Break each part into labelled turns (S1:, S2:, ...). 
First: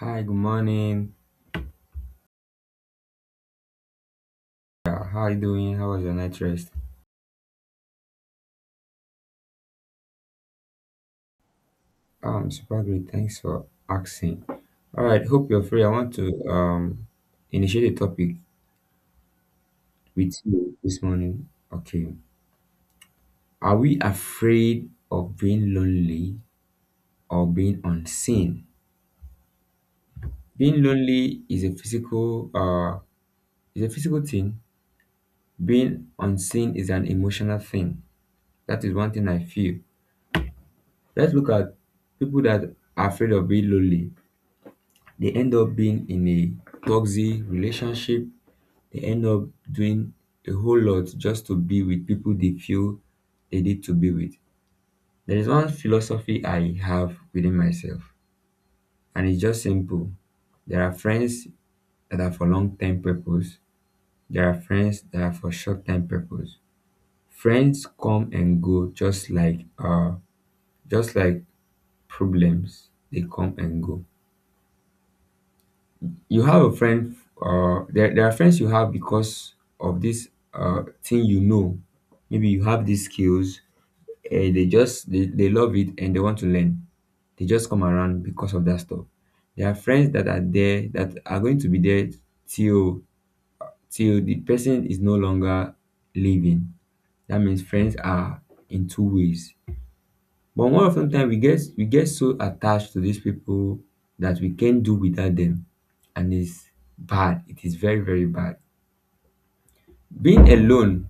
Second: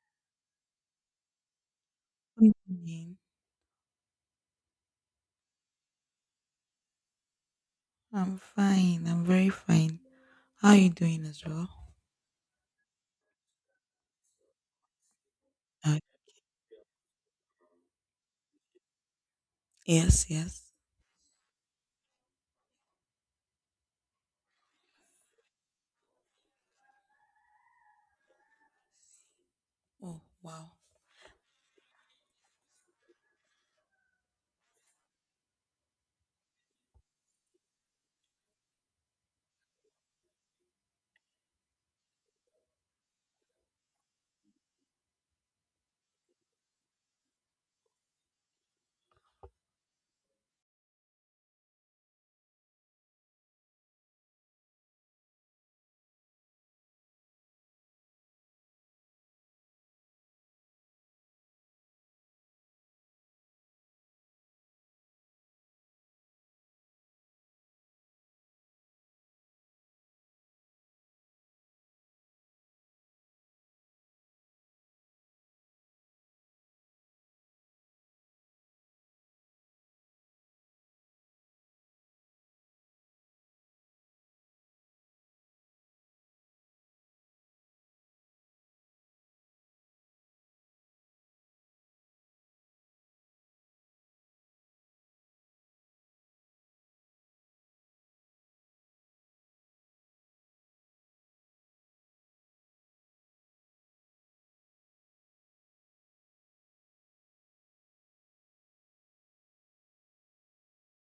S1: Hi, good morning.
S2: Good evening.
S1: Yeah, how are you doing? How was your night rest?
S2: I'm fine. I'm very fine. How are you doing as well?
S1: Super great. Thanks for asking. All right, hope you're free. I
S2: Uh,
S1: want to initiate a topic
S2: yes,
S1: with
S2: yes.
S1: you this morning. Okay. Are we afraid of being lonely or being unseen?
S2: Oh, wow.
S1: Being lonely is a physical thing. Being unseen is an emotional thing. That is one thing I feel. Let's look at people that are afraid of being lonely. They end up being in a toxic relationship, they end up doing a whole lot just to be with people they feel they need to be with. There is one philosophy I have within myself, and it's just simple. There are friends that are for long-term purpose, there are friends that are for short-term purpose. Friends come and go, just like just like problems they come and go. You have a friend, there are friends you have because of this thing, you know, maybe you have these skills and they love it and they want to learn. They just come around because of that stuff. There are friends that are there, that are going to be there till till the person is no longer living. That means friends are in two ways. But more often ten time we get so attached to these people that we can't do without them, and it's bad. It is very, very bad. Being alone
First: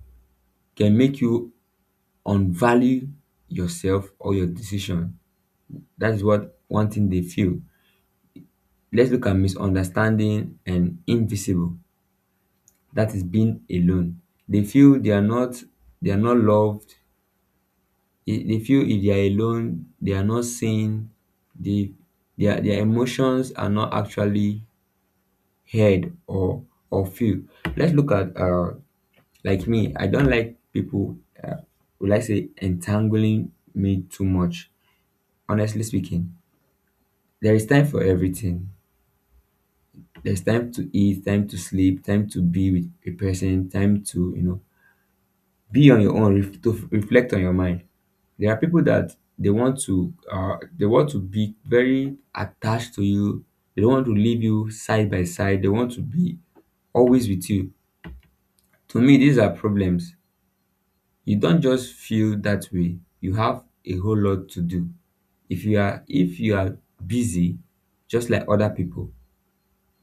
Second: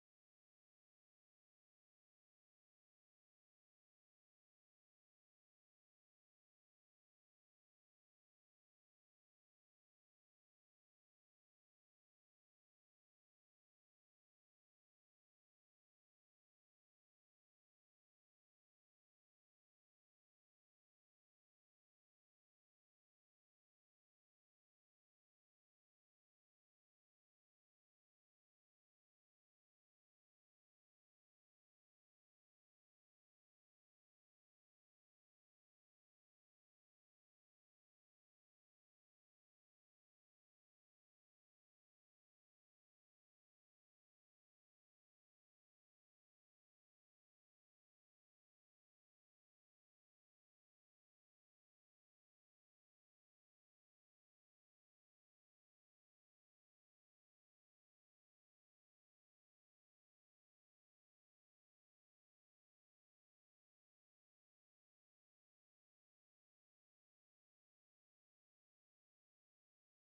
S1: can make you unvalue yourself or your decision. That is what one thing they feel. Let's look at misunderstanding and invisible. That is being alone. They feel they are not loved. They feel if they are alone, they are not seen. They, their emotions are not actually head or feel. Let's look at like me, I don't like people, uh, will I say, entangling me too much. Honestly speaking, there is time for everything. There's time to eat, time to sleep, time to be with a person, time to, you know, be on your own to reflect on your mind. There are people that they want to be very attached to you. They don't want to leave you side by side, they want to be always with you. To me, these are problems. You don't just feel that way, you have a whole lot to do. If you are, if you are busy just like other people,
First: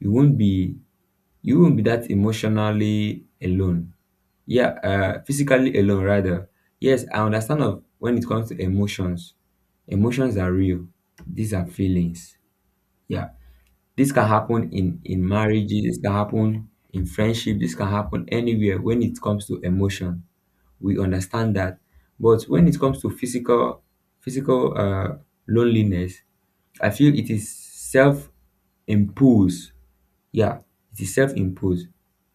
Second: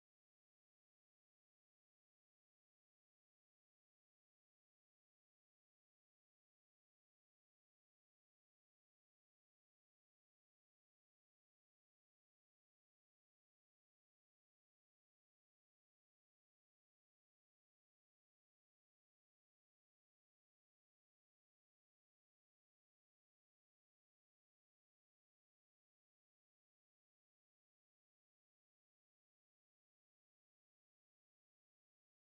S1: you won't be, you won't be that emotionally alone. Yeah, uh, physically alone rather. Yes, I understand of when it comes to emotions. Emotions are real, these are feelings. Yeah. This can happen in marriages, this can happen in friendship, this can happen anywhere when it comes to emotion. We understand that. But when it comes to physical, physical, loneliness, I feel it is self imposed. Yeah. It is self imposed.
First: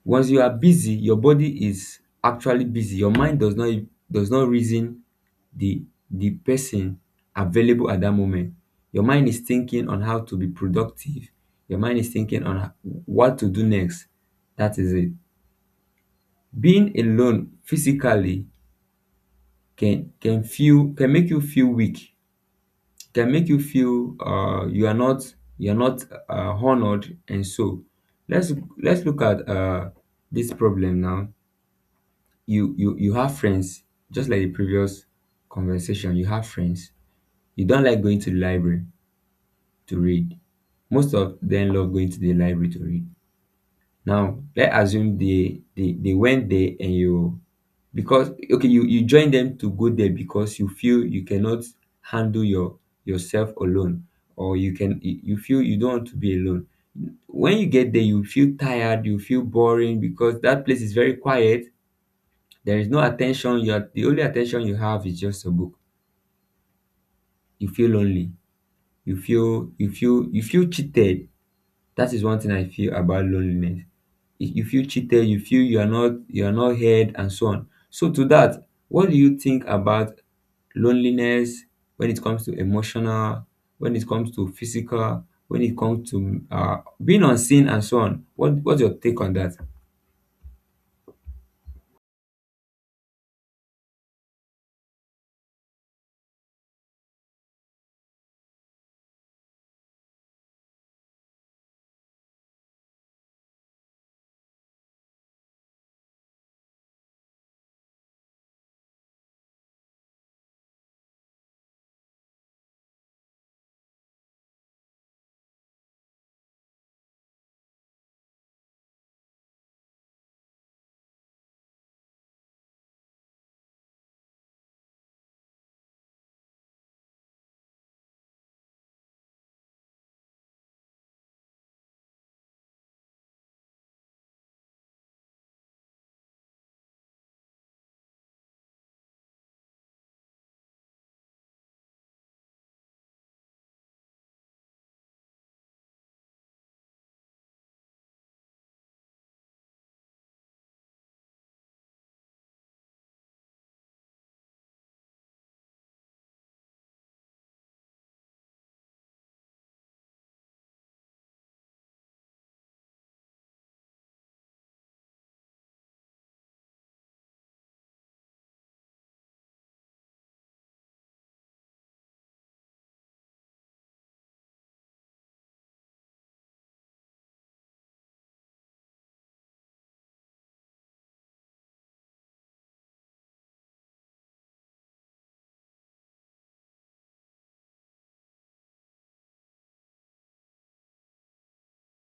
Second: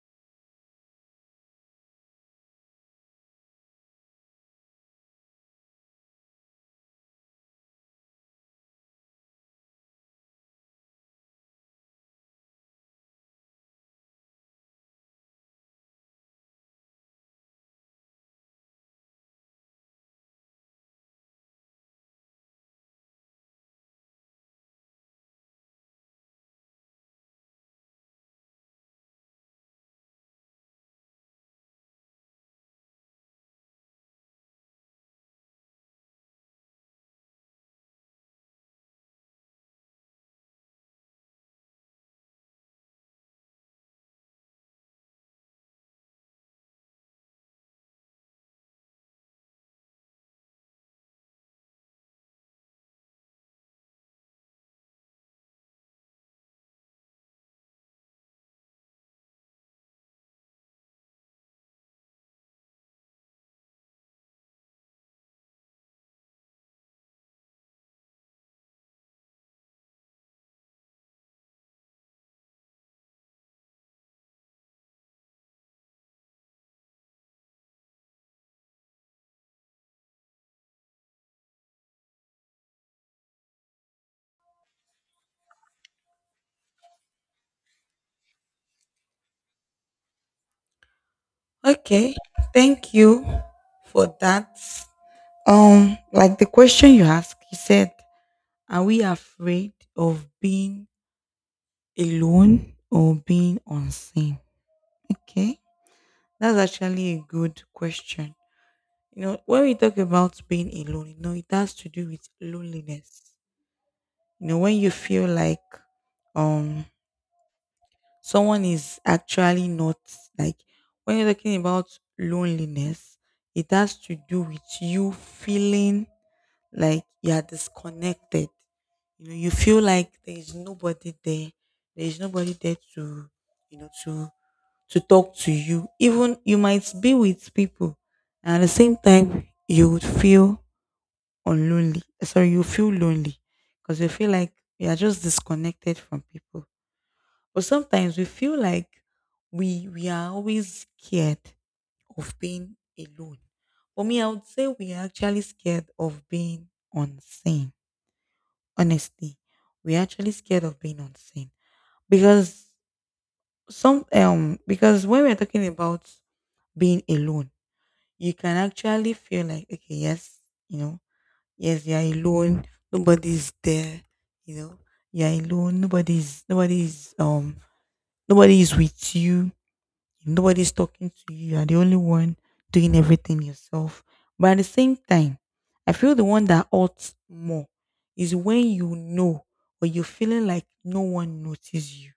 S1: Once you are busy, your body is actually busy, your mind does not, does not reason the the person available at that moment. Your mind is thinking on how to be productive. Your mind is thinking on what to do next. That is it. Being alone physically can feel, can make you feel weak, can make you feel, you are not, you are not, honored, and so. let's let's look at, this problem now. You have friends, just like the previous conversation. You have friends, you don't like going to the library to read. Most of them love going to the library to read. Now let's assume they went there, and you, because, okay, you join them to go there because you feel you cannot handle your, yourself alone, or you can, you feel you don't want to be alone. When you get there, you feel tired, you feel boring because that place is very quiet. There is no attention, you are the only attention you have is just a book. You feel lonely. You feel cheated. That is one thing I feel about loneliness. You feel cheated, you feel you are not, you are not heard, and so on. So to that, what do you think about loneliness, when it comes to emotional, when it comes to physical, when it comes to being unseen, and so on. What, what's your take on that?
S2: Okay. Thank you for that. Like the question you asked, you said, are we afraid of being alone or being unseen? Okay. That's actually a good question. When we talk about being alone, it has to do with loneliness. When you feel like um someone is actually not like when you're talking about loneliness, it has to do with you feeling like you are disconnected. You feel like there is nobody there. There is nobody there to, you know, to to talk to you. Even you might be with people, and at the same time, you would feel unlonely. Sorry, you feel lonely because you feel like you are just disconnected from people. But sometimes we feel like we are always scared of being alone. For me, I would say we are actually scared of being unseen. Honestly, we are actually scared of being unseen because because when we're talking about being alone, you can actually feel like okay, yes, you know, yes, you're alone. Nobody's there. You know, you're alone. Nobody is with you. Nobody's talking to you. You are the only one doing everything yourself. But at the same time, I feel the one that hurts more is when you know or you're feeling like no one notices you.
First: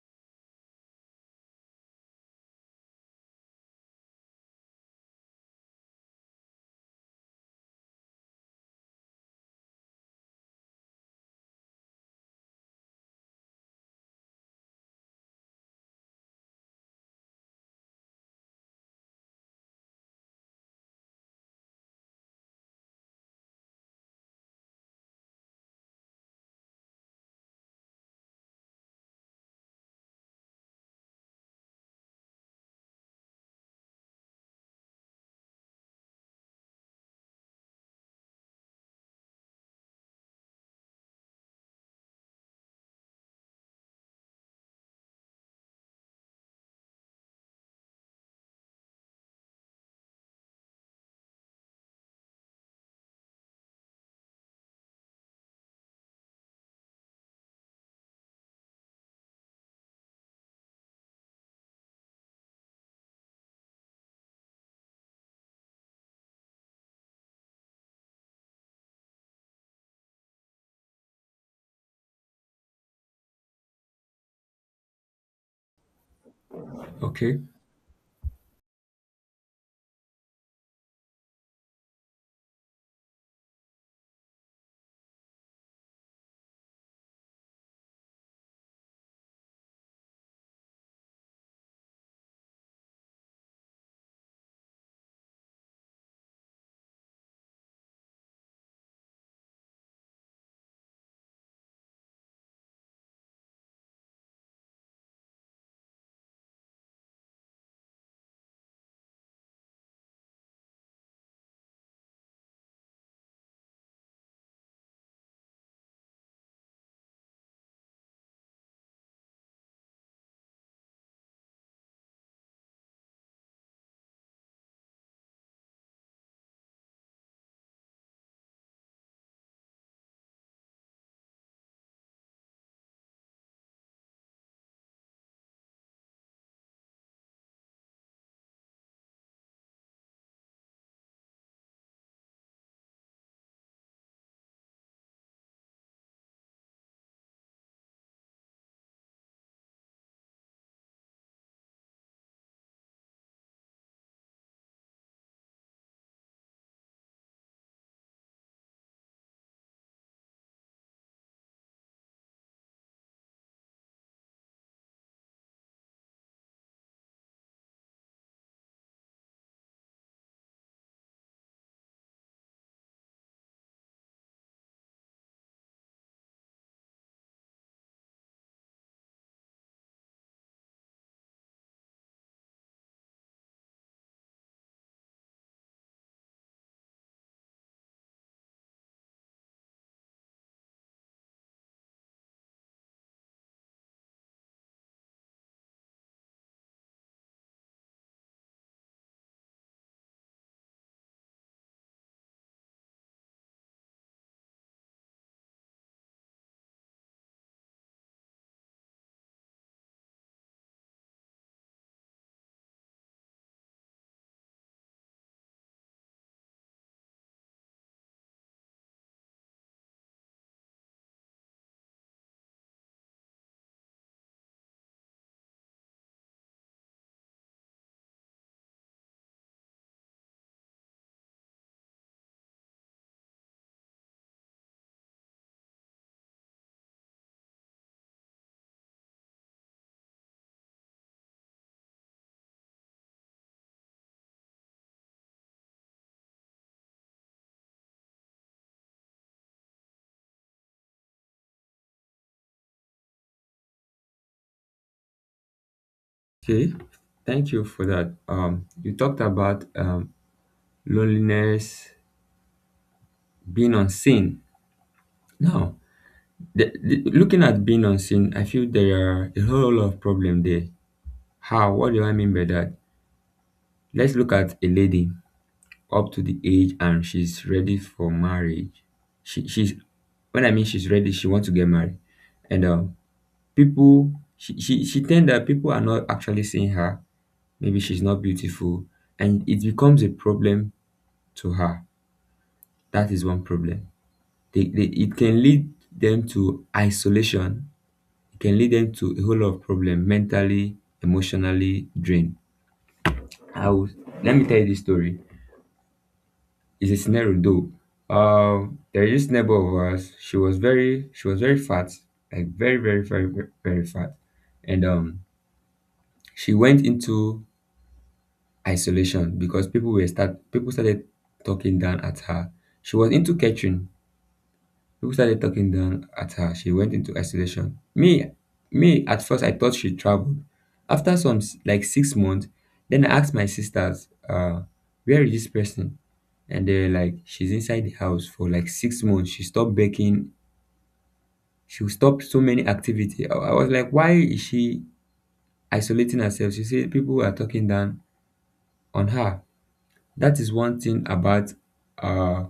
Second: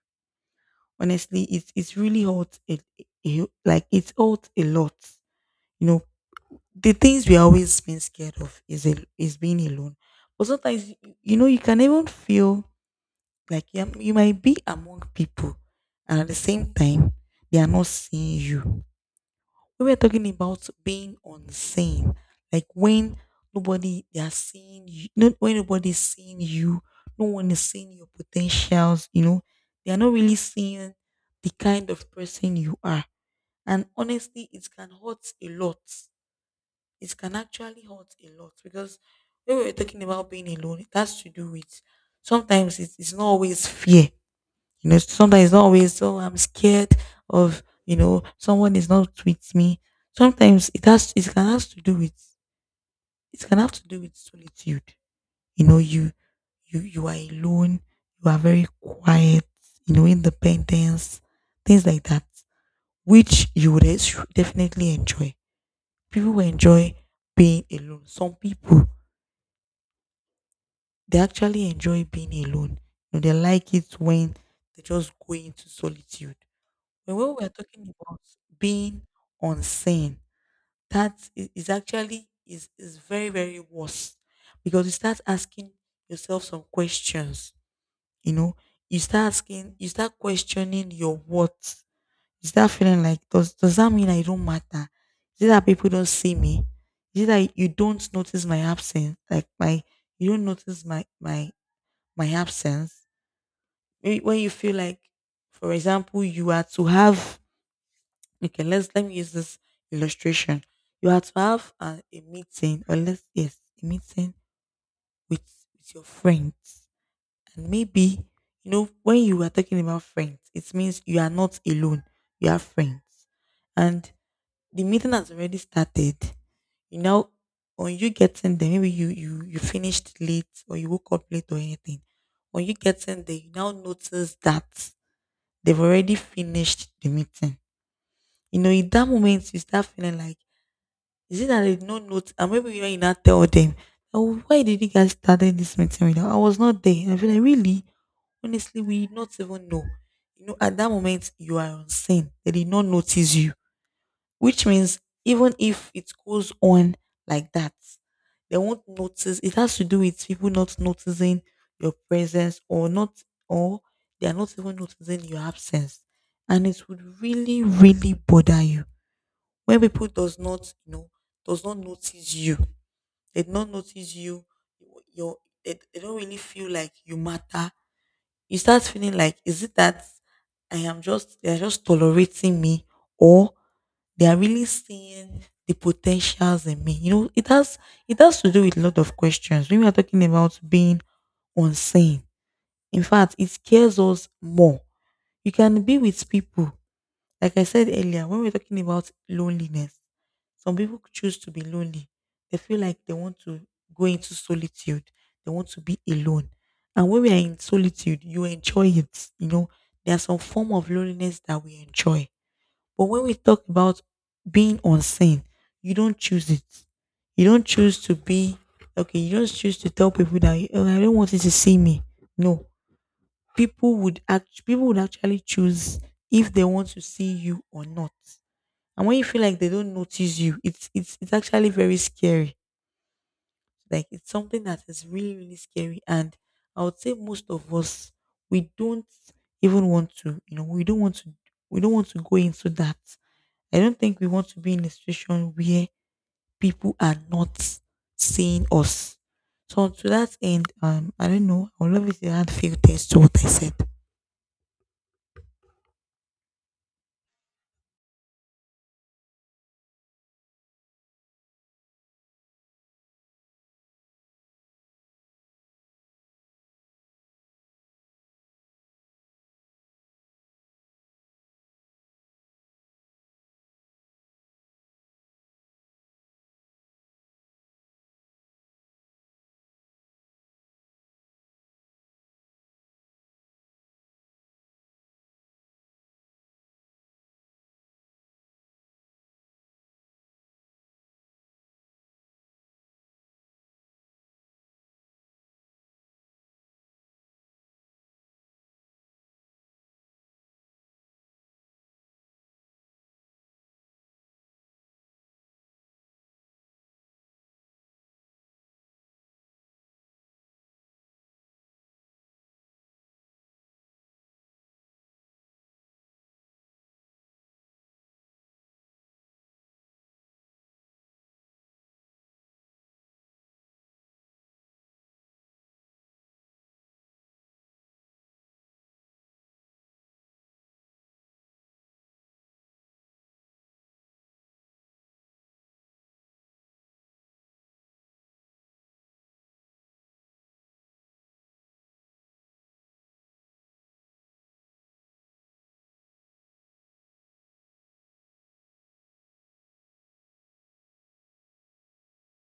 S2: Honestly, it's really hurts. It a- like it's hurts a lot. You know, the things we always been scared of is being alone. But sometimes you can even feel like you might be among people, and at the same time, they are not seeing you. We were talking about being unseen, like when nobody they are seeing you, not when nobody's seeing you, no one is seeing your potentials. They are not really seeing the kind of person you are. And honestly, it can hurt a lot. It can actually hurt a lot because when we were talking about being alone, it has to do with sometimes it is not always fear. Sometimes it's not always, so. I'm scared of, someone is not with me. Sometimes it has it can have to do with it can have to do with solitude. You know, you you are alone, you are very quiet, independence, things like that. Which you would definitely enjoy. People will enjoy being alone. Some people they actually enjoy being alone. They like it when they just go into solitude. But when
S1: Okay.
S2: we are talking about being unseen, that is actually is very, very worse because you start asking yourself some questions. You know, you start asking, you start questioning your worth. You start feeling like does that mean I don't matter? Is it that people don't see me? Is it that you don't notice my absence? Like my you don't notice my absence. Maybe when you feel like, for example, you are to have. Okay, let me use this illustration. You are to have a meeting, or a meeting with with your friends, and maybe when you are talking about friends, it means you are not alone. You have friends, and the meeting has already started. You know, on you getting there, maybe you finished late or you woke up late or anything. When you getting there, you now notice that they've already finished the meeting. In that moment, you start feeling like, is it that they did not note? And maybe when you not tell them, oh, why did you guys started this meeting without? I was not there. And I feel like really, honestly, we did not even know. At that moment you are on scene. They did not notice you, which means even if it goes on like that, they won't notice. It has to do with people not noticing your presence or not, or they are not even noticing your absence, and it would really, really bother you. When people does not, does not notice you, they do not notice you, your they don't really feel like you matter. You start feeling like, is it that I am just they are just tolerating me, or they are really seeing the potentials in me? It has to do with a lot of questions. When we are talking about being unseen, in fact, it scares us more. You can be with people like I said earlier, when we're talking about loneliness, some people choose to be lonely. They feel like they want to go into solitude. They want to be alone. And when we are in solitude, you enjoy it. There's some form of loneliness that we enjoy. But when we talk about being unseen, you don't choose it. You don't choose to be okay. You don't choose to tell people that oh, I don't want you to see me. No, people would actually choose if they want to see you or not. And when you feel like they don't notice you, it's actually very scary. Like it's something that is really, really scary. And I would say most of us we don't even want to, we don't want to go into that. I don't think we want to be in a situation where people are not seeing us. So to that end, I don't know. I would love if you add few things to what I said.
S1: Okay. Thank you for that. You talked about loneliness, being unseen. Now, looking at being unseen, I feel there are a whole lot of problem there. How? What do I mean by that? Let's look at a lady, up to the age and she's ready for marriage. She she's when I mean she's ready, she wants to get married. And people, she tend that people are not actually seeing her. Maybe she's not beautiful, and it becomes a problem to her. That is one problem. They it can lead them to isolation. It can lead them to a whole lot of problem, mentally, emotionally drained. I will Let me tell you this story. It's a scenario though. There is this neighbor of ours. She was very fat, like very, very, very, very, very fat, and she went into isolation because people started talking down at her. She was into catering. People started talking down at her. She went into isolation. Me at first, I thought she traveled. After some like 6 months, then I asked my sisters, where is this person? And they're like, she's inside the house for like 6 months. She stopped baking. She stopped so many activity. I was like, why is she isolating herself? She said people are talking down on her. That is one thing about uh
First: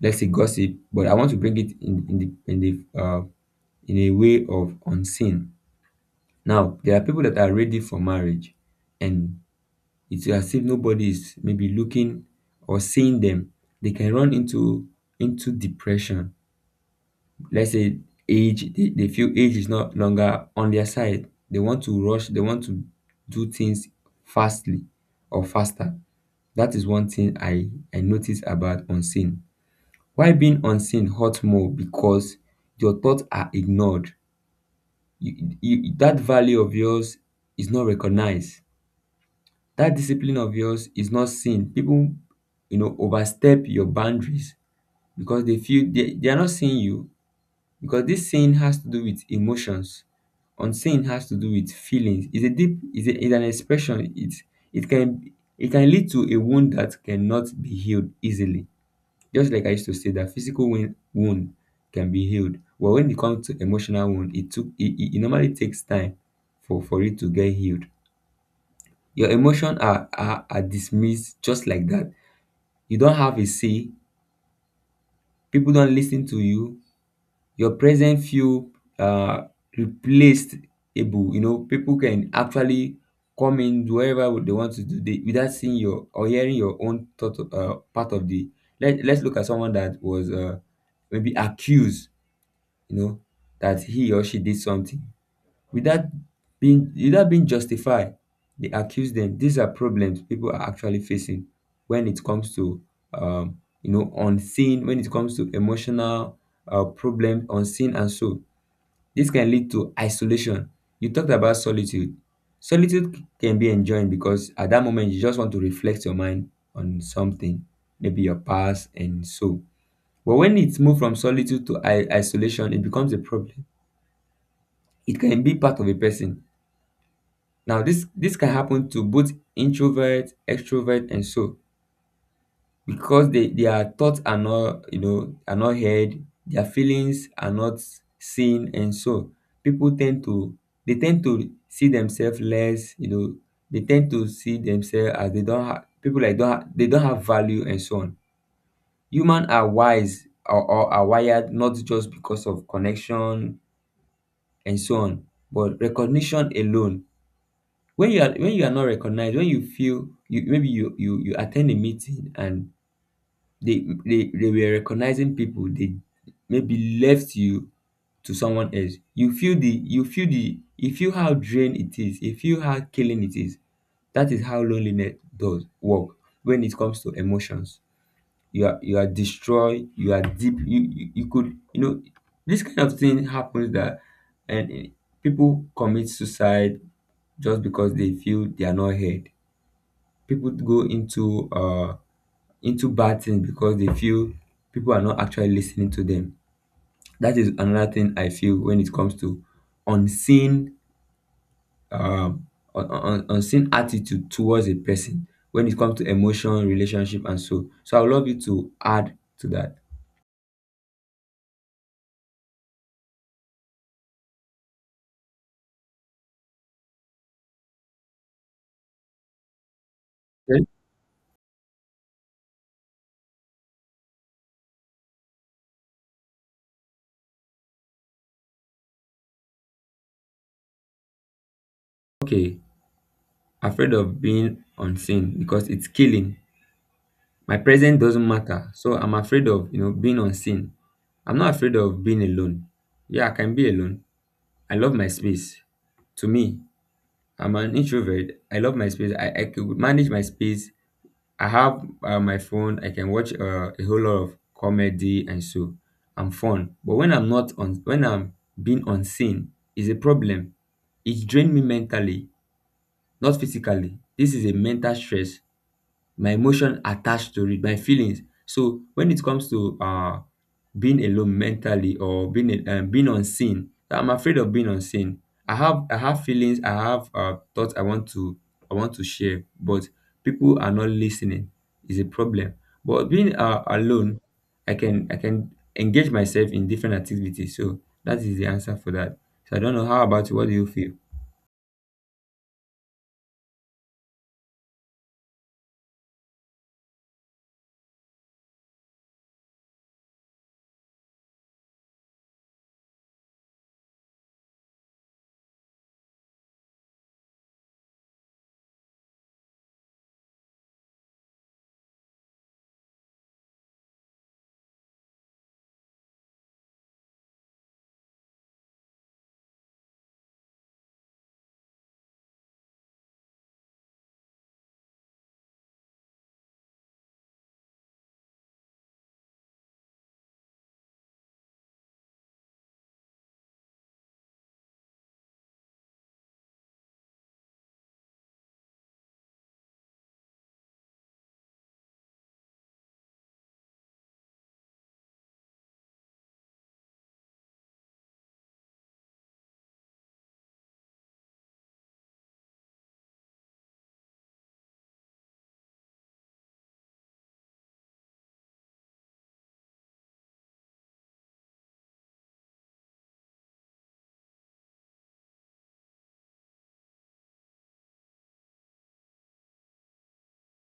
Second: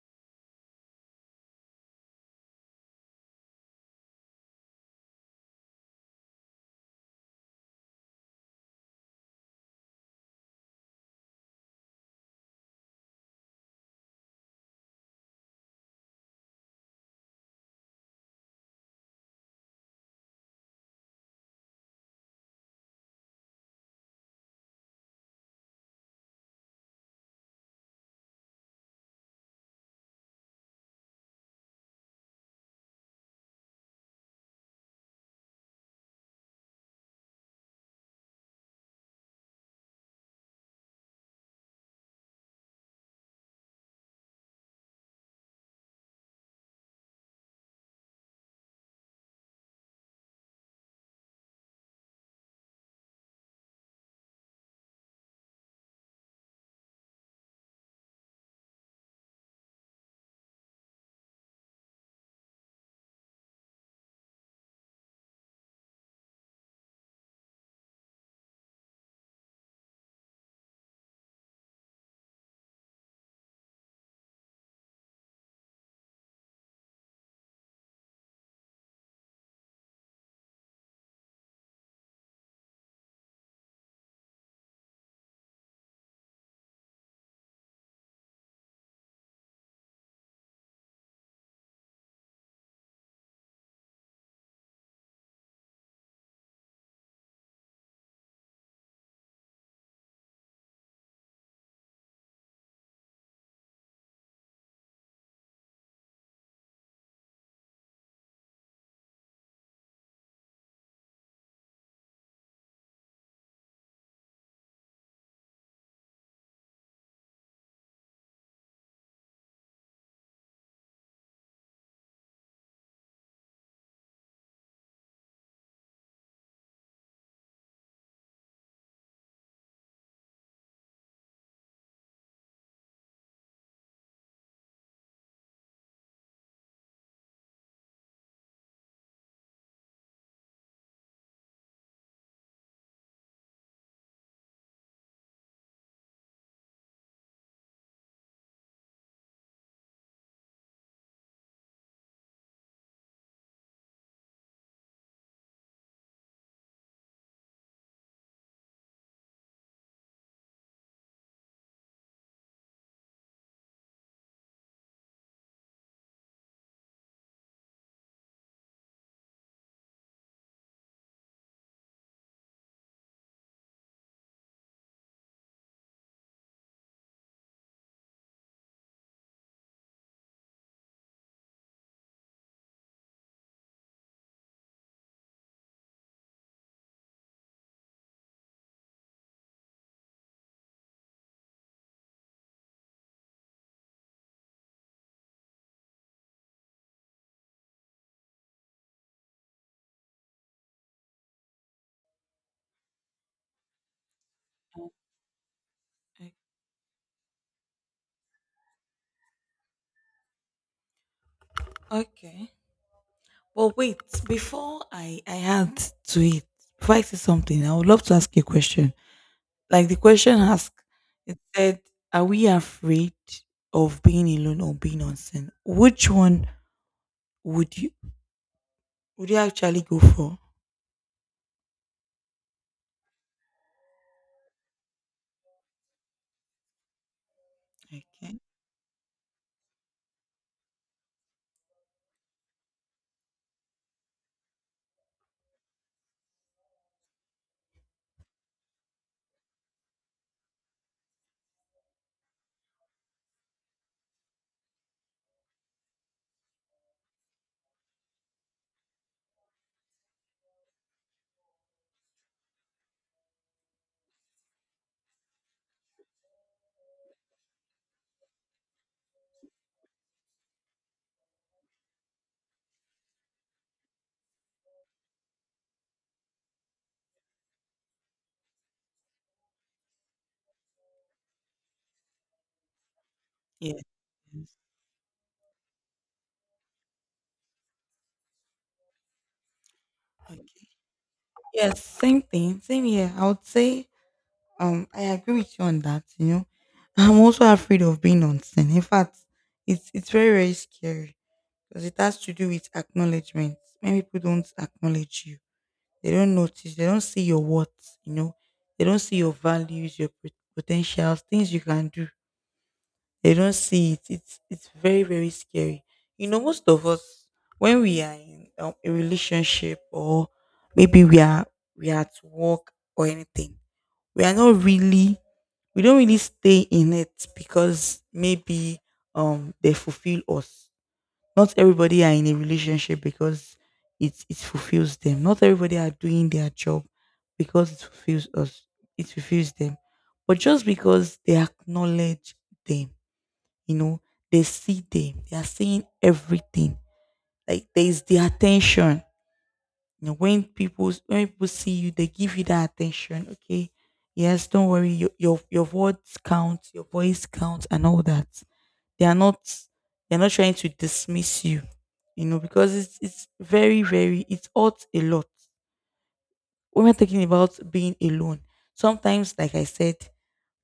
S1: let's say gossip, but I want to bring it in the in the in a way of unseen. Now, there are people that are ready for marriage, and it's as if nobody is maybe looking or seeing them. They can run into depression. Let's say age, they feel age is not longer on their side. They want to rush, they want to do things fastly, or faster. That is one thing I notice about unseen. Why being unseen hurt more? Because your thoughts are ignored, that value of yours is not recognized. That discipline of yours is not seen. People, you know, overstep your boundaries because they feel they are not seeing you. Because this saying has to do with emotions. Unseen has to do with feelings. It's a deep, it's, a, it's an expression. It can, it can lead to a wound that cannot be healed easily. Just like I used to say that physical wound can be healed, but when it comes to emotional wound, it took it, it, it normally takes time for it to get healed. Your emotions are dismissed just like that. You don't have a say. People don't listen to you. Your present feel, uh replaced able. You know, people can actually come in wherever they want to do they, without seeing your or hearing your own thought, part of the. Let's look at someone that was, maybe accused, you know, that he or she did something without being, without being justified. They accuse them. These are problems people are actually facing when it comes to, you know, unseen, when it comes to emotional, problem unseen, and so this can lead to isolation. You talked about solitude. Solitude can be enjoyed because at that moment you just want to reflect your mind on something, maybe your past and so. But when it's moved from solitude to isolation, it becomes a problem, it can be part of a person. Now, this can happen to both introvert, extrovert, and so because they, their thoughts are not, you know, are not heard, their feelings are not seen, and so people tend to, they tend to see themselves less. You know, they tend to see themselves as they don't have people like don't ha- they don't have value and so on. Humans are wise or are wired not just because of connection and so on, but recognition alone. When you are when you are not recognized, when you feel you, maybe you attend a meeting and they were recognizing people, they maybe left you to someone else, you feel the you feel the you feel how drained it is, you feel how killing it is. That is how loneliness does work. When it comes to emotions, you are destroyed, you are deep, you could, this kind of thing happens, that and eh, people commit suicide just because they feel they are not heard. People go into bad things because they feel people are not actually listening to them. That is another thing I feel when it comes to unseen, um unseen attitude towards a person when it comes to emotion, relationship, and so I would love you to add to that.
S2: Okay. But wait, before I add to it, before I say something, I would love to ask you a question. Like the question
S1: Okay.
S2: asked, it said, "Are we afraid of being alone or being on sin? Which one would you would you actually go for?"
S1: Okay, afraid of being unseen because it's killing. My presence doesn't
S2: Okay.
S1: matter. So I'm afraid of, being unseen. I'm not afraid of being alone. Yeah, I can be alone. I love my space. To me, I'm an introvert. I love my space. I could manage my space. I have my phone. I can watch a whole lot of comedy and so I'm fun. But when I'm not on, when I'm being unseen, is a problem. It drained me mentally, not physically. This is a mental stress, my emotion attached to it, my feelings. So when it comes to being alone mentally or being being unseen, I'm afraid of being unseen. I have feelings, I have thoughts I want to share, but people are not listening. Is a problem. But being
S2: Yeah.
S1: alone, I can engage myself in different activities. So that is the answer for that. So I don't know how about you. What do you
S2: Okay.
S1: feel?
S2: Yes, same thing, same here. I would say, I agree with you on that. I'm also afraid of being on scene. In fact, it's very, very scary. Because it has to do with acknowledgement. Many people don't acknowledge you, they don't notice, they don't see your worth, they don't see your values, your potentials, things you can do. They don't see it. It's very, very scary. Most of us when we are in a relationship or maybe we are at work or anything, we are not really we don't really stay in it because maybe they fulfill us. Not everybody are in a relationship because it fulfills them. Not everybody are doing their job because it fulfills us. It fulfills them. But just because they acknowledge them, you know, they see them, they are seeing everything. Like there is the attention. When people see you, they give you that attention. Okay, yes, don't worry. Your words count, your voice counts, and all that. They are not they're not trying to dismiss you, because it's very, very, it hurts a lot. When we're talking about being alone, sometimes like I said,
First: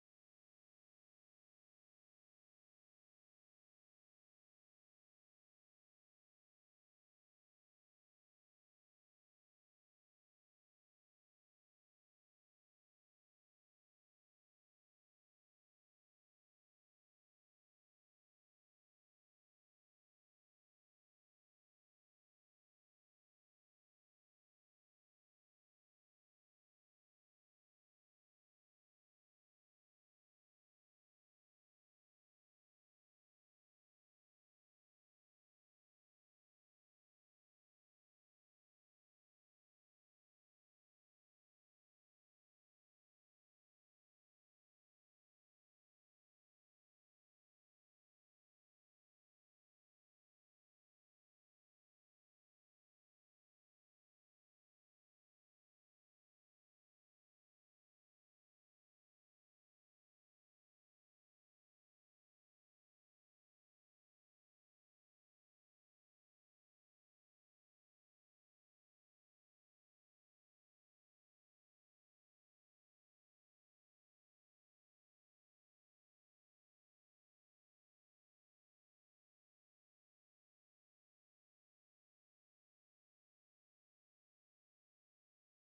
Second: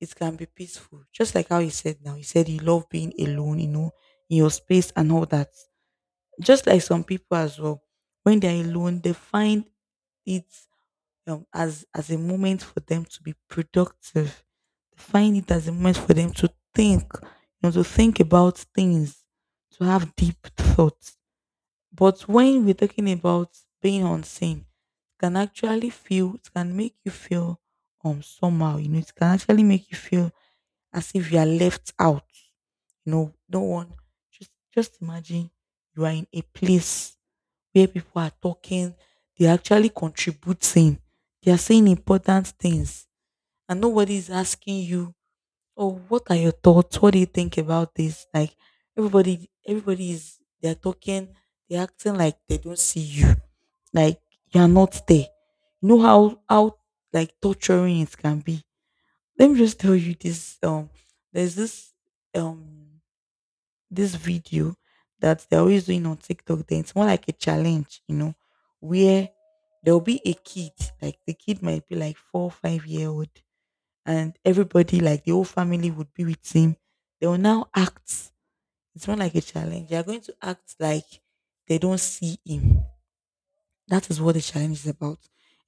S2: it can be peaceful. Just like how you said now, you said you love being alone, in your space and all that. Just like some people as well, when they're alone, they find it as a moment for them to be productive. They find it as a moment for them to think, to think about things, to have deep thoughts. But when we're talking about being unseen, it can actually feel, it can make you feel somehow, it can actually make you feel as if you are left out. No one. Just imagine you are in a place where people are talking, they're actually contributing, they are saying important things, and nobody is asking you, oh, what are your thoughts? What do you think about this? Like everybody is they're talking, they're acting like they don't see you. Like you're not there. You know how like torturing it can be. Let me just tell you this there's um this video that they're always doing on TikTok. Then it's more like a challenge, where there'll be a kid, like the kid might be like four, 5-year old, and everybody, like the whole family, would be with him. They will now act. It's more like a challenge. They are going to act like they don't see him. That is what the challenge is about.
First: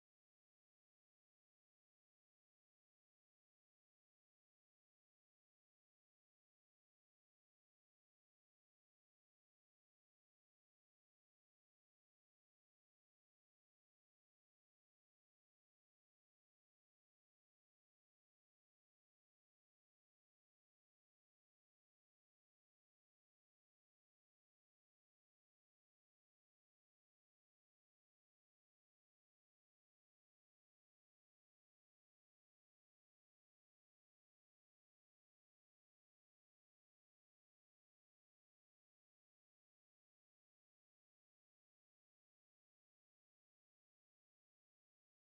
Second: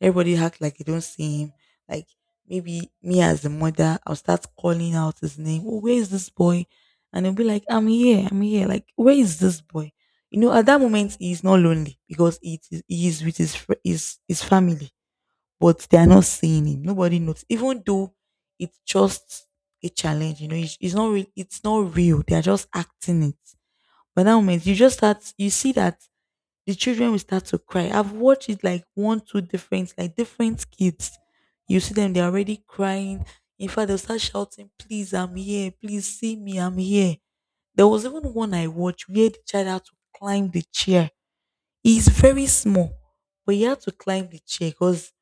S2: Everybody acts like they don't see him. Like maybe me as the mother, I'll start calling out his name. Oh, where is this boy? And he'll be like, I'm here, I'm here. Like, where is this boy? You know, at that moment he's not lonely because it is he is with his fr- his family, but they are not seeing him. Nobody knows. Even though it's just a challenge, you know, it's not real. It's not real. They are just acting it. But that moment you just start you see that the children will start to cry. I've watched it like one, two different, like different kids. You see them, they're already crying. In fact, they'll start shouting, please, I'm here. Please see me, I'm here. There was even one I watched where the child had to climb the chair. He's very small, but he had to climb the chair because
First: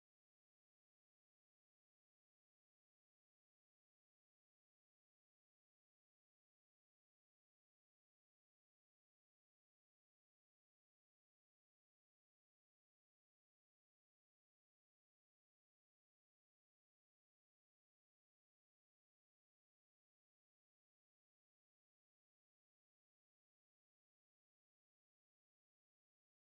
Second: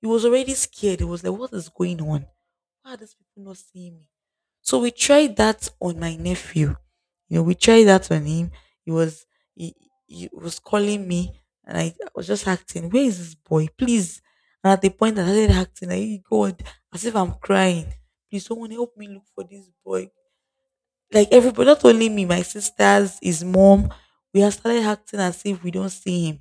S2: he was already scared. He was like, what is going on? Why are these people not seeing me? So we tried that on my nephew. You know, we tried that on him. He was he, he was calling me and I was just acting, where is this boy? Please. And at the point that I started acting, I God, as if I'm crying. Please someone help me look for this boy. Like everybody, not only me, my sisters, his mom, we had started acting as if we don't see him.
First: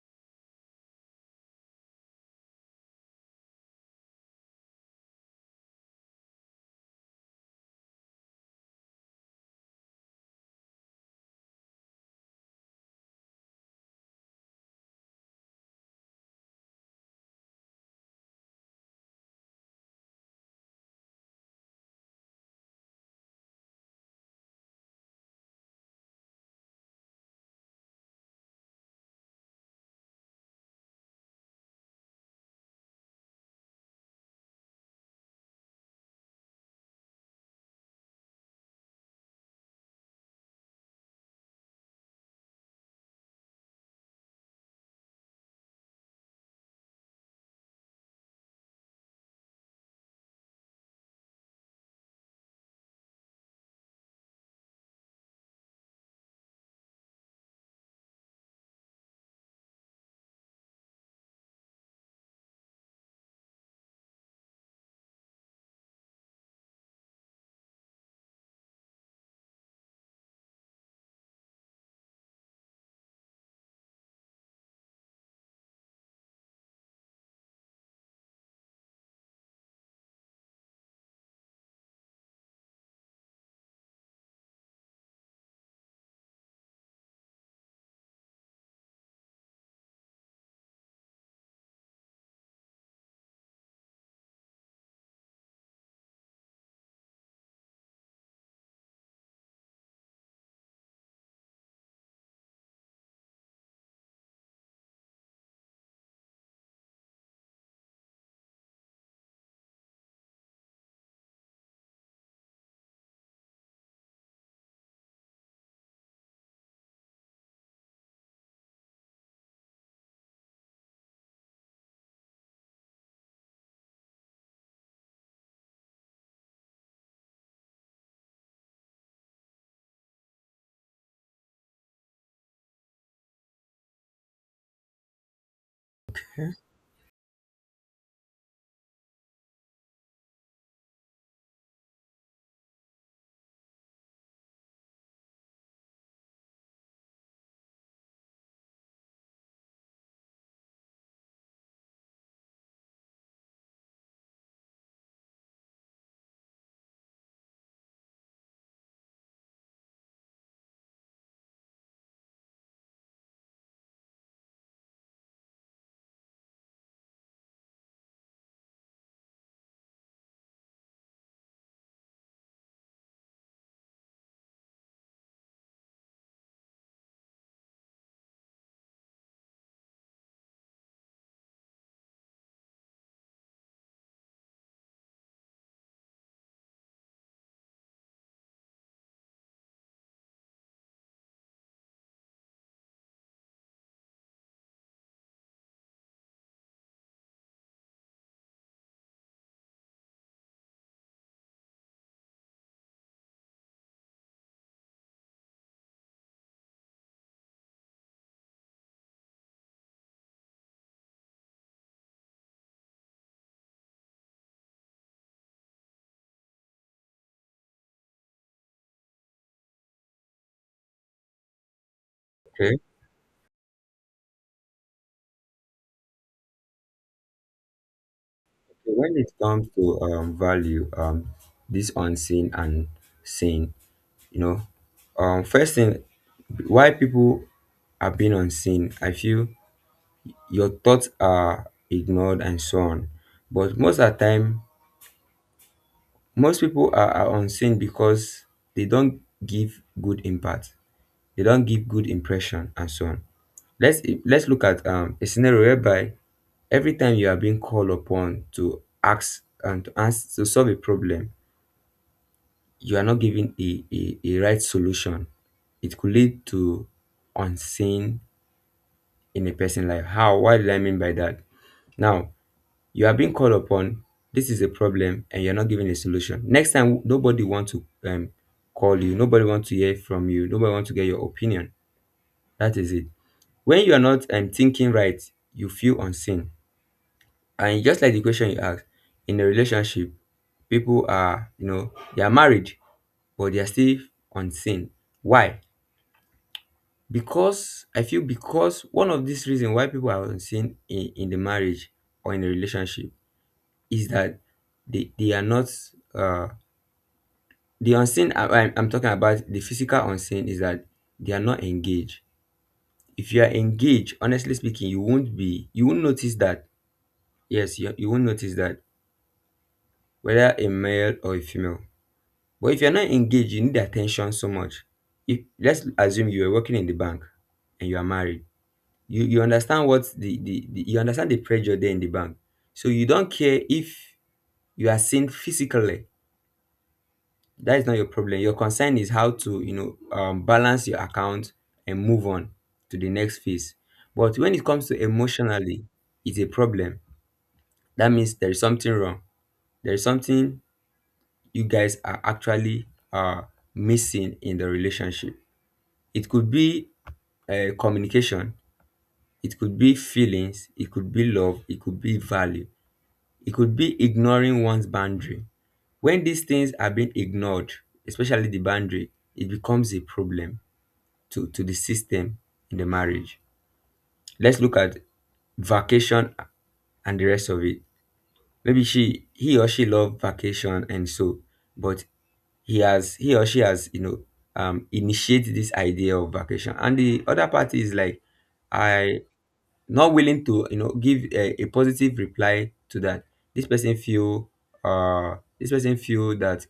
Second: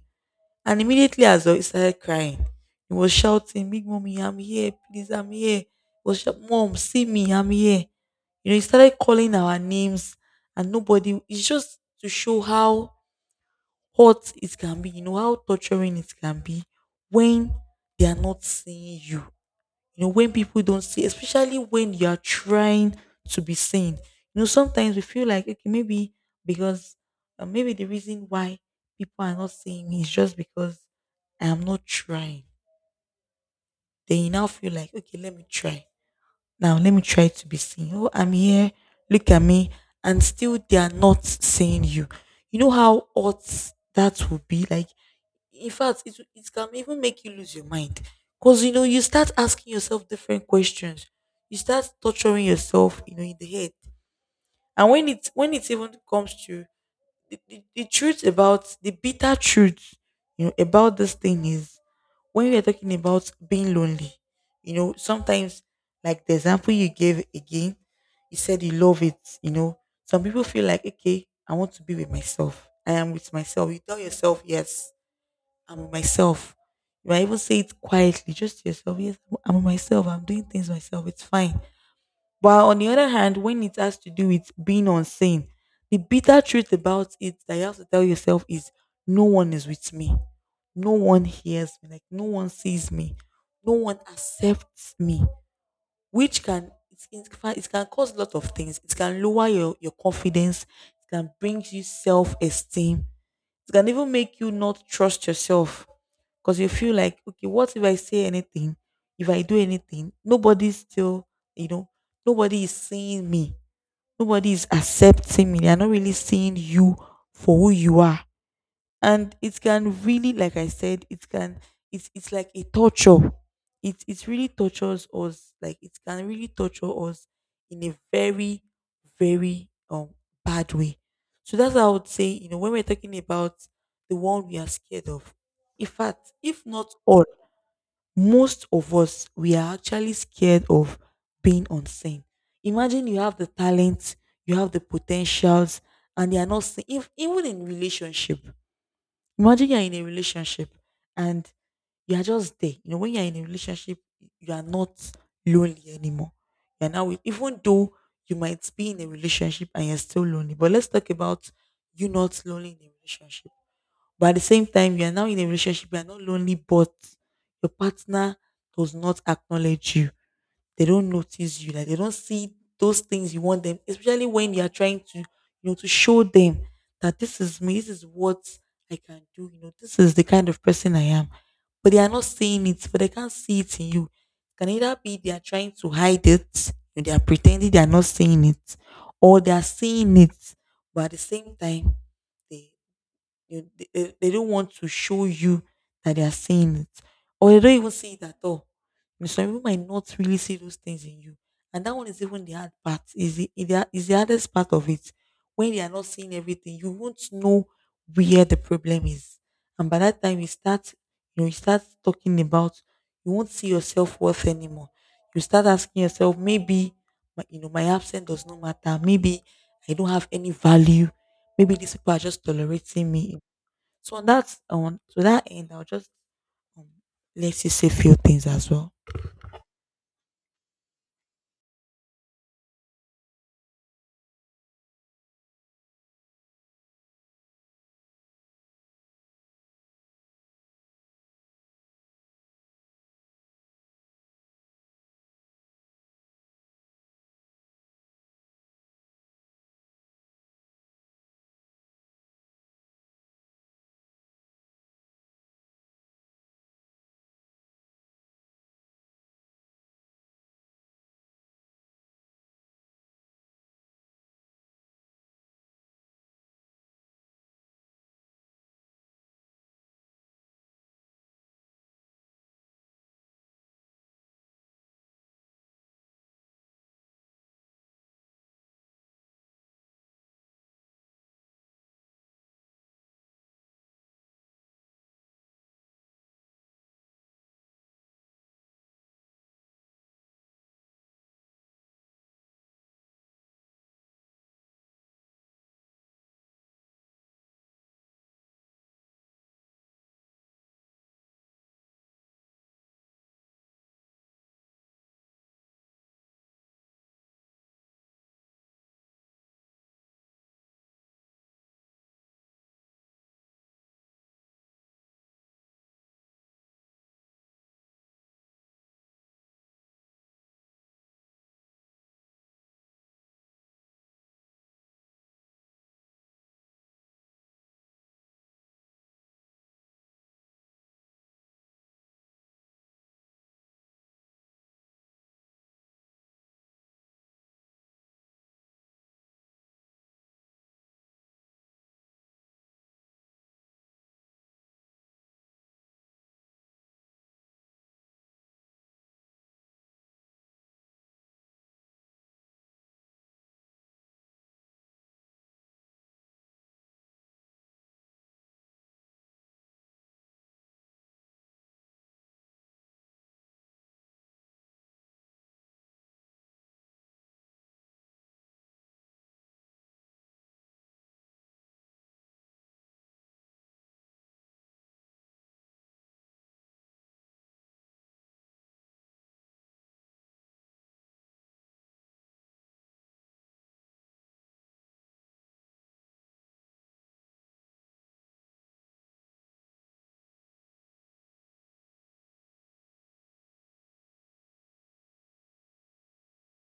S2: And immediately as well, he started crying. He was shouting, big mommy, I'm here, please, I'm here. Mom, see me, I'm here. You know, he started calling our names and nobody, it's just to show how hot it can be, you know, how torturing it can be when they are not seeing you. You know, when people don't see, especially when you are trying to be seen. You know, sometimes we feel like okay, maybe because maybe the reason why people are not seeing me is just because I am not trying. Then you now feel like okay, let me try, now let me try to be seen. Oh, I'm here. Look at me. And still they are not seeing you. You know how odd that would be? Like, in fact, it can even make you lose your mind. Because, you know, you start asking yourself different questions. You start torturing yourself, you know, in the head. And when it even comes to the bitter truth, you know, about this thing is when we are talking about being lonely, you know, sometimes, like the example you gave again, you said you love it, you know. Some people feel like, okay, I want to be with myself. I am with myself. You tell yourself, yes, I'm with myself. You might even say it quietly, just to yourself, yes, I'm with myself. I'm doing things myself. It's fine, but on the other hand, when it has to do with being unseen, the bitter truth about it that you have to tell yourself is no one is with me. No one hears me. Like no one sees me. No one accepts me. Which can in fact, it can cause a lot of things. It can lower your confidence. It can bring you self-esteem. It can even make you not trust yourself because you feel like, okay, what if I say anything? If I do anything, nobody's still, you know, nobody is seeing me. Nobody is accepting me. They are not really seeing you for who you are, and it can really, like I said, it can, it's like a torture. It really tortures us, like it can really torture us in a very, very bad way. So that's how I would say, you know, when we're talking about the one we are scared of, in fact, if not all, most of us, we are actually scared of being unseen. Imagine you have the talent, you have the potentials, and they are not seen. If, even in relationship, imagine you're in a relationship and you are just there. You know, when you're in a relationship, you are not lonely anymore. You're now with, even though you might be in a relationship and you're still lonely. But let's talk about you not lonely in a relationship. But at the same time, you are now in a relationship, you are not lonely, but your partner does not acknowledge you. They don't notice you, like they don't see those things you want them, especially when you are trying to, you know, to show them that this is me, this is what I can do, you know, this is the kind of person I am, but they are not seeing it, but they can't see it in you. It can either be they are trying to hide it and they are pretending they are not seeing it, or they are seeing it, but at the same time, they they don't want to show you that they are seeing it, or they don't even see it at all. You know, some people might not really see those things in you, and that one is even the hard part. Is the hardest part of it. When they are not seeing everything, you won't know where the problem is, and by that time you start, you know, you start talking about, you won't see your self worth anymore. You start asking yourself, maybe my, you know, my absence does not matter. Maybe I don't have any value. Maybe these people are just
S1: Okay.
S2: tolerating me. So on that, on to that end, I'll just um, let you say few things as
S1: So
S2: well.
S1: when it comes to value, this unseen and seen, you know, first thing, why people are being unseen, I feel your thoughts are ignored and so on. But most of the time, most people are unseen because they don't give good impact. They don't give good impression and so on. Let's look at a scenario whereby every time you are being called upon to ask and to answer, to solve a problem, you are not giving a right solution. It could lead to unseen in a person life. How? What did I mean by that? Now, you are being called upon. This is a problem, and you're not giving a solution. Next time, nobody want to call you. Nobody want to hear from you. Nobody want to get your opinion. That is it. When you are not thinking right, you feel unseen. And just like the question you asked, in a relationship, people are, you know, they are married, but they are still unseen. Why? Because I feel, because one of these reason why people are unseen in the marriage or in the relationship is that they are not uh the unseen, I'm I'm talking about the physical unseen, is that they are not engaged. If you are engaged, honestly speaking, you won't be, you won't notice that. Yes, you won't notice that, whether a male or a female. But if you're not engaged, you need attention so much. If let's assume you are working in the bank and you are married, you understand what the you understand the pressure there in the bank, so you don't care if you are seen physically. That is not your problem. Your concern is how to, you know, balance your account and move on to the next phase. But when it comes to emotionally, it's a problem. That means there is something wrong, there is something you guys are actually uh, missing in the relationship. It could be communication, it could be feelings, it could be love, it could be value. It could be ignoring one's boundary. When these things are being ignored, especially the boundary, it becomes a problem to the system in the marriage. Let's look at vacation and the rest of it. Maybe she, he or she loved vacation and so, but he has, he or she has, you know, initiated this idea of vacation. And the other party is like, I not willing to, you know, give a positive reply to that. This person feel uh this person feel that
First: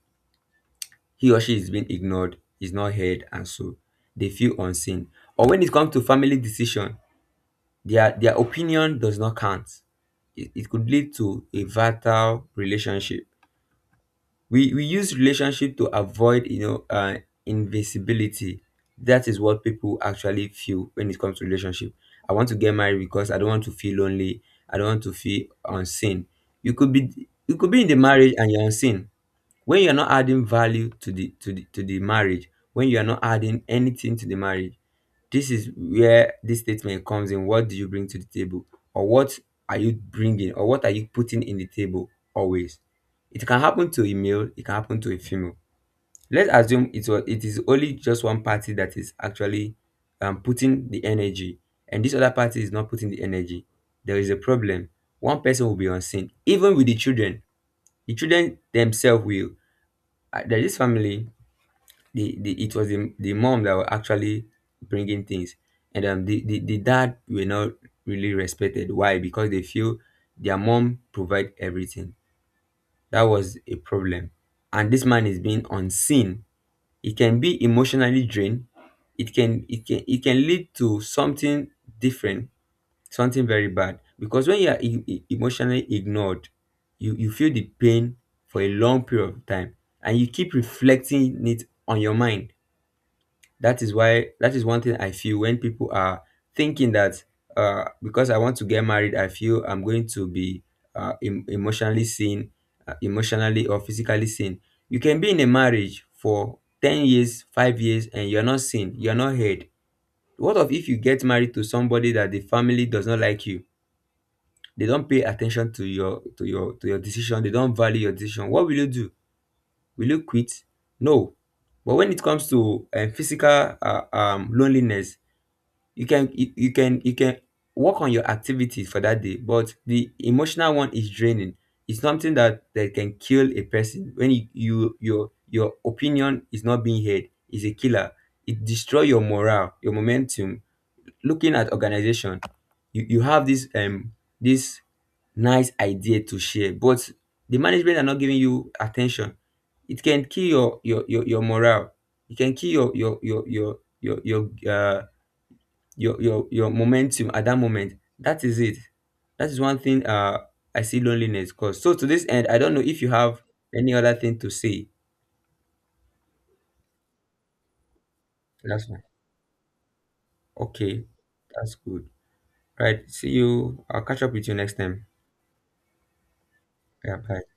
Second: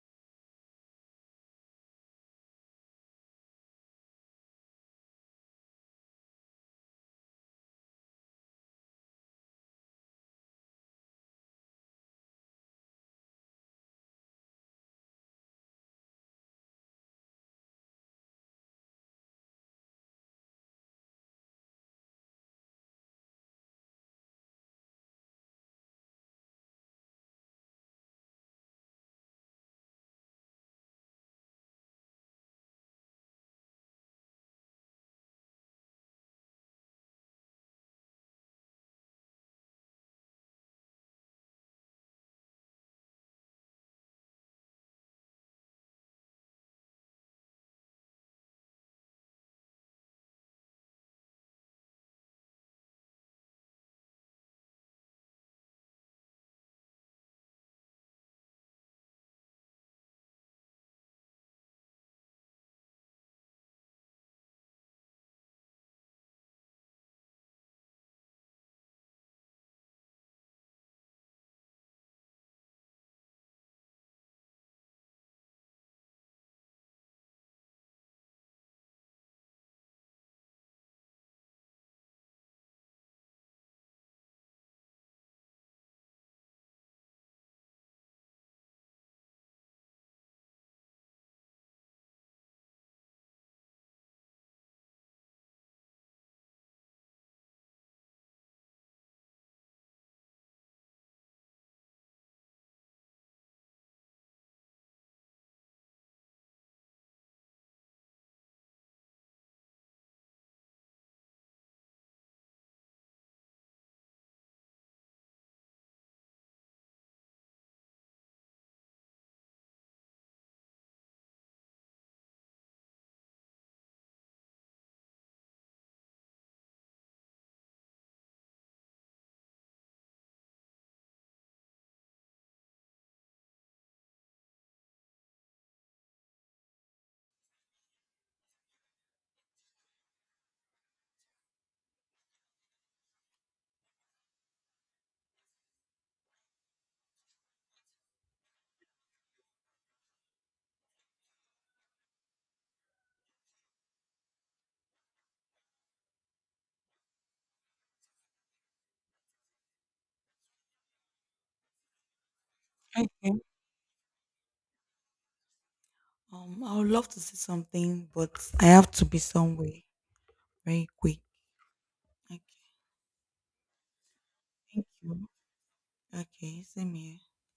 S1: he or she is being ignored, is not heard, and so they feel unseen. Or when it comes to family decision, their opinion does not count. It could lead to a vital relationship. We use relationship to avoid, you know, invisibility. That is what people actually feel when it comes to relationship. I want to get married because I don't want to feel lonely, I don't want to feel unseen. You could be you could be in the marriage and you're unseen, when you're not adding value to the to the to the marriage, when you are not adding anything to the marriage. This is where this statement comes in. What do you bring to the table? Or what are you bringing? Or what are you putting in the table always? It can happen to a male, it can happen to a female. Let's assume it was, it is only just one party that is actually putting the energy, and this other party is not putting the energy. There is a problem. One person will be unseen, even with the children. The children themselves will. There is family, the it was the mom that were actually bringing things, and the dad were not really respected. Why? Because they feel their mom provide everything. That was a problem, and this man is being unseen. It can be emotionally drained, it can it can lead to something different, something very bad. Because when you are emotionally ignored, you feel the pain for a long period of time, and you keep reflecting it on your mind. That is why, that is one thing I feel when people are thinking that because I want to get married, I feel I'm going to be emotionally seen, emotionally or physically seen. You can be in a marriage for 10 years, 5 years, and you're not seen, you're not heard. What of if you get married to somebody that the family does not like you? They don't pay attention to your, to your, to your decision, they don't value your decision. What will you do? Will you quit? No. But when it comes to physical loneliness, you can work on your activities for that day, but the emotional one is draining. It's something that, that can kill a person. When your opinion is not being heard, is a killer. It destroy your morale, your momentum. Looking at organization, you have this this nice idea to share, but the management are not giving you attention. It can kill your morale. It can kill your your momentum at that moment. That is it. That is one thing, I see loneliness cause. So to this end, I don't know if you
S2: Okay.
S1: have any other thing to say.
S2: I would love to say something, but I
S1: Last
S2: have
S1: one.
S2: to be somewhere very
S1: Okay.
S2: quick.
S1: That's good.
S2: Okay.
S1: Right, see you, I'll catch up with you next
S2: Thank
S1: time.
S2: you. Okay. Same
S1: Yeah,
S2: here.
S1: bye.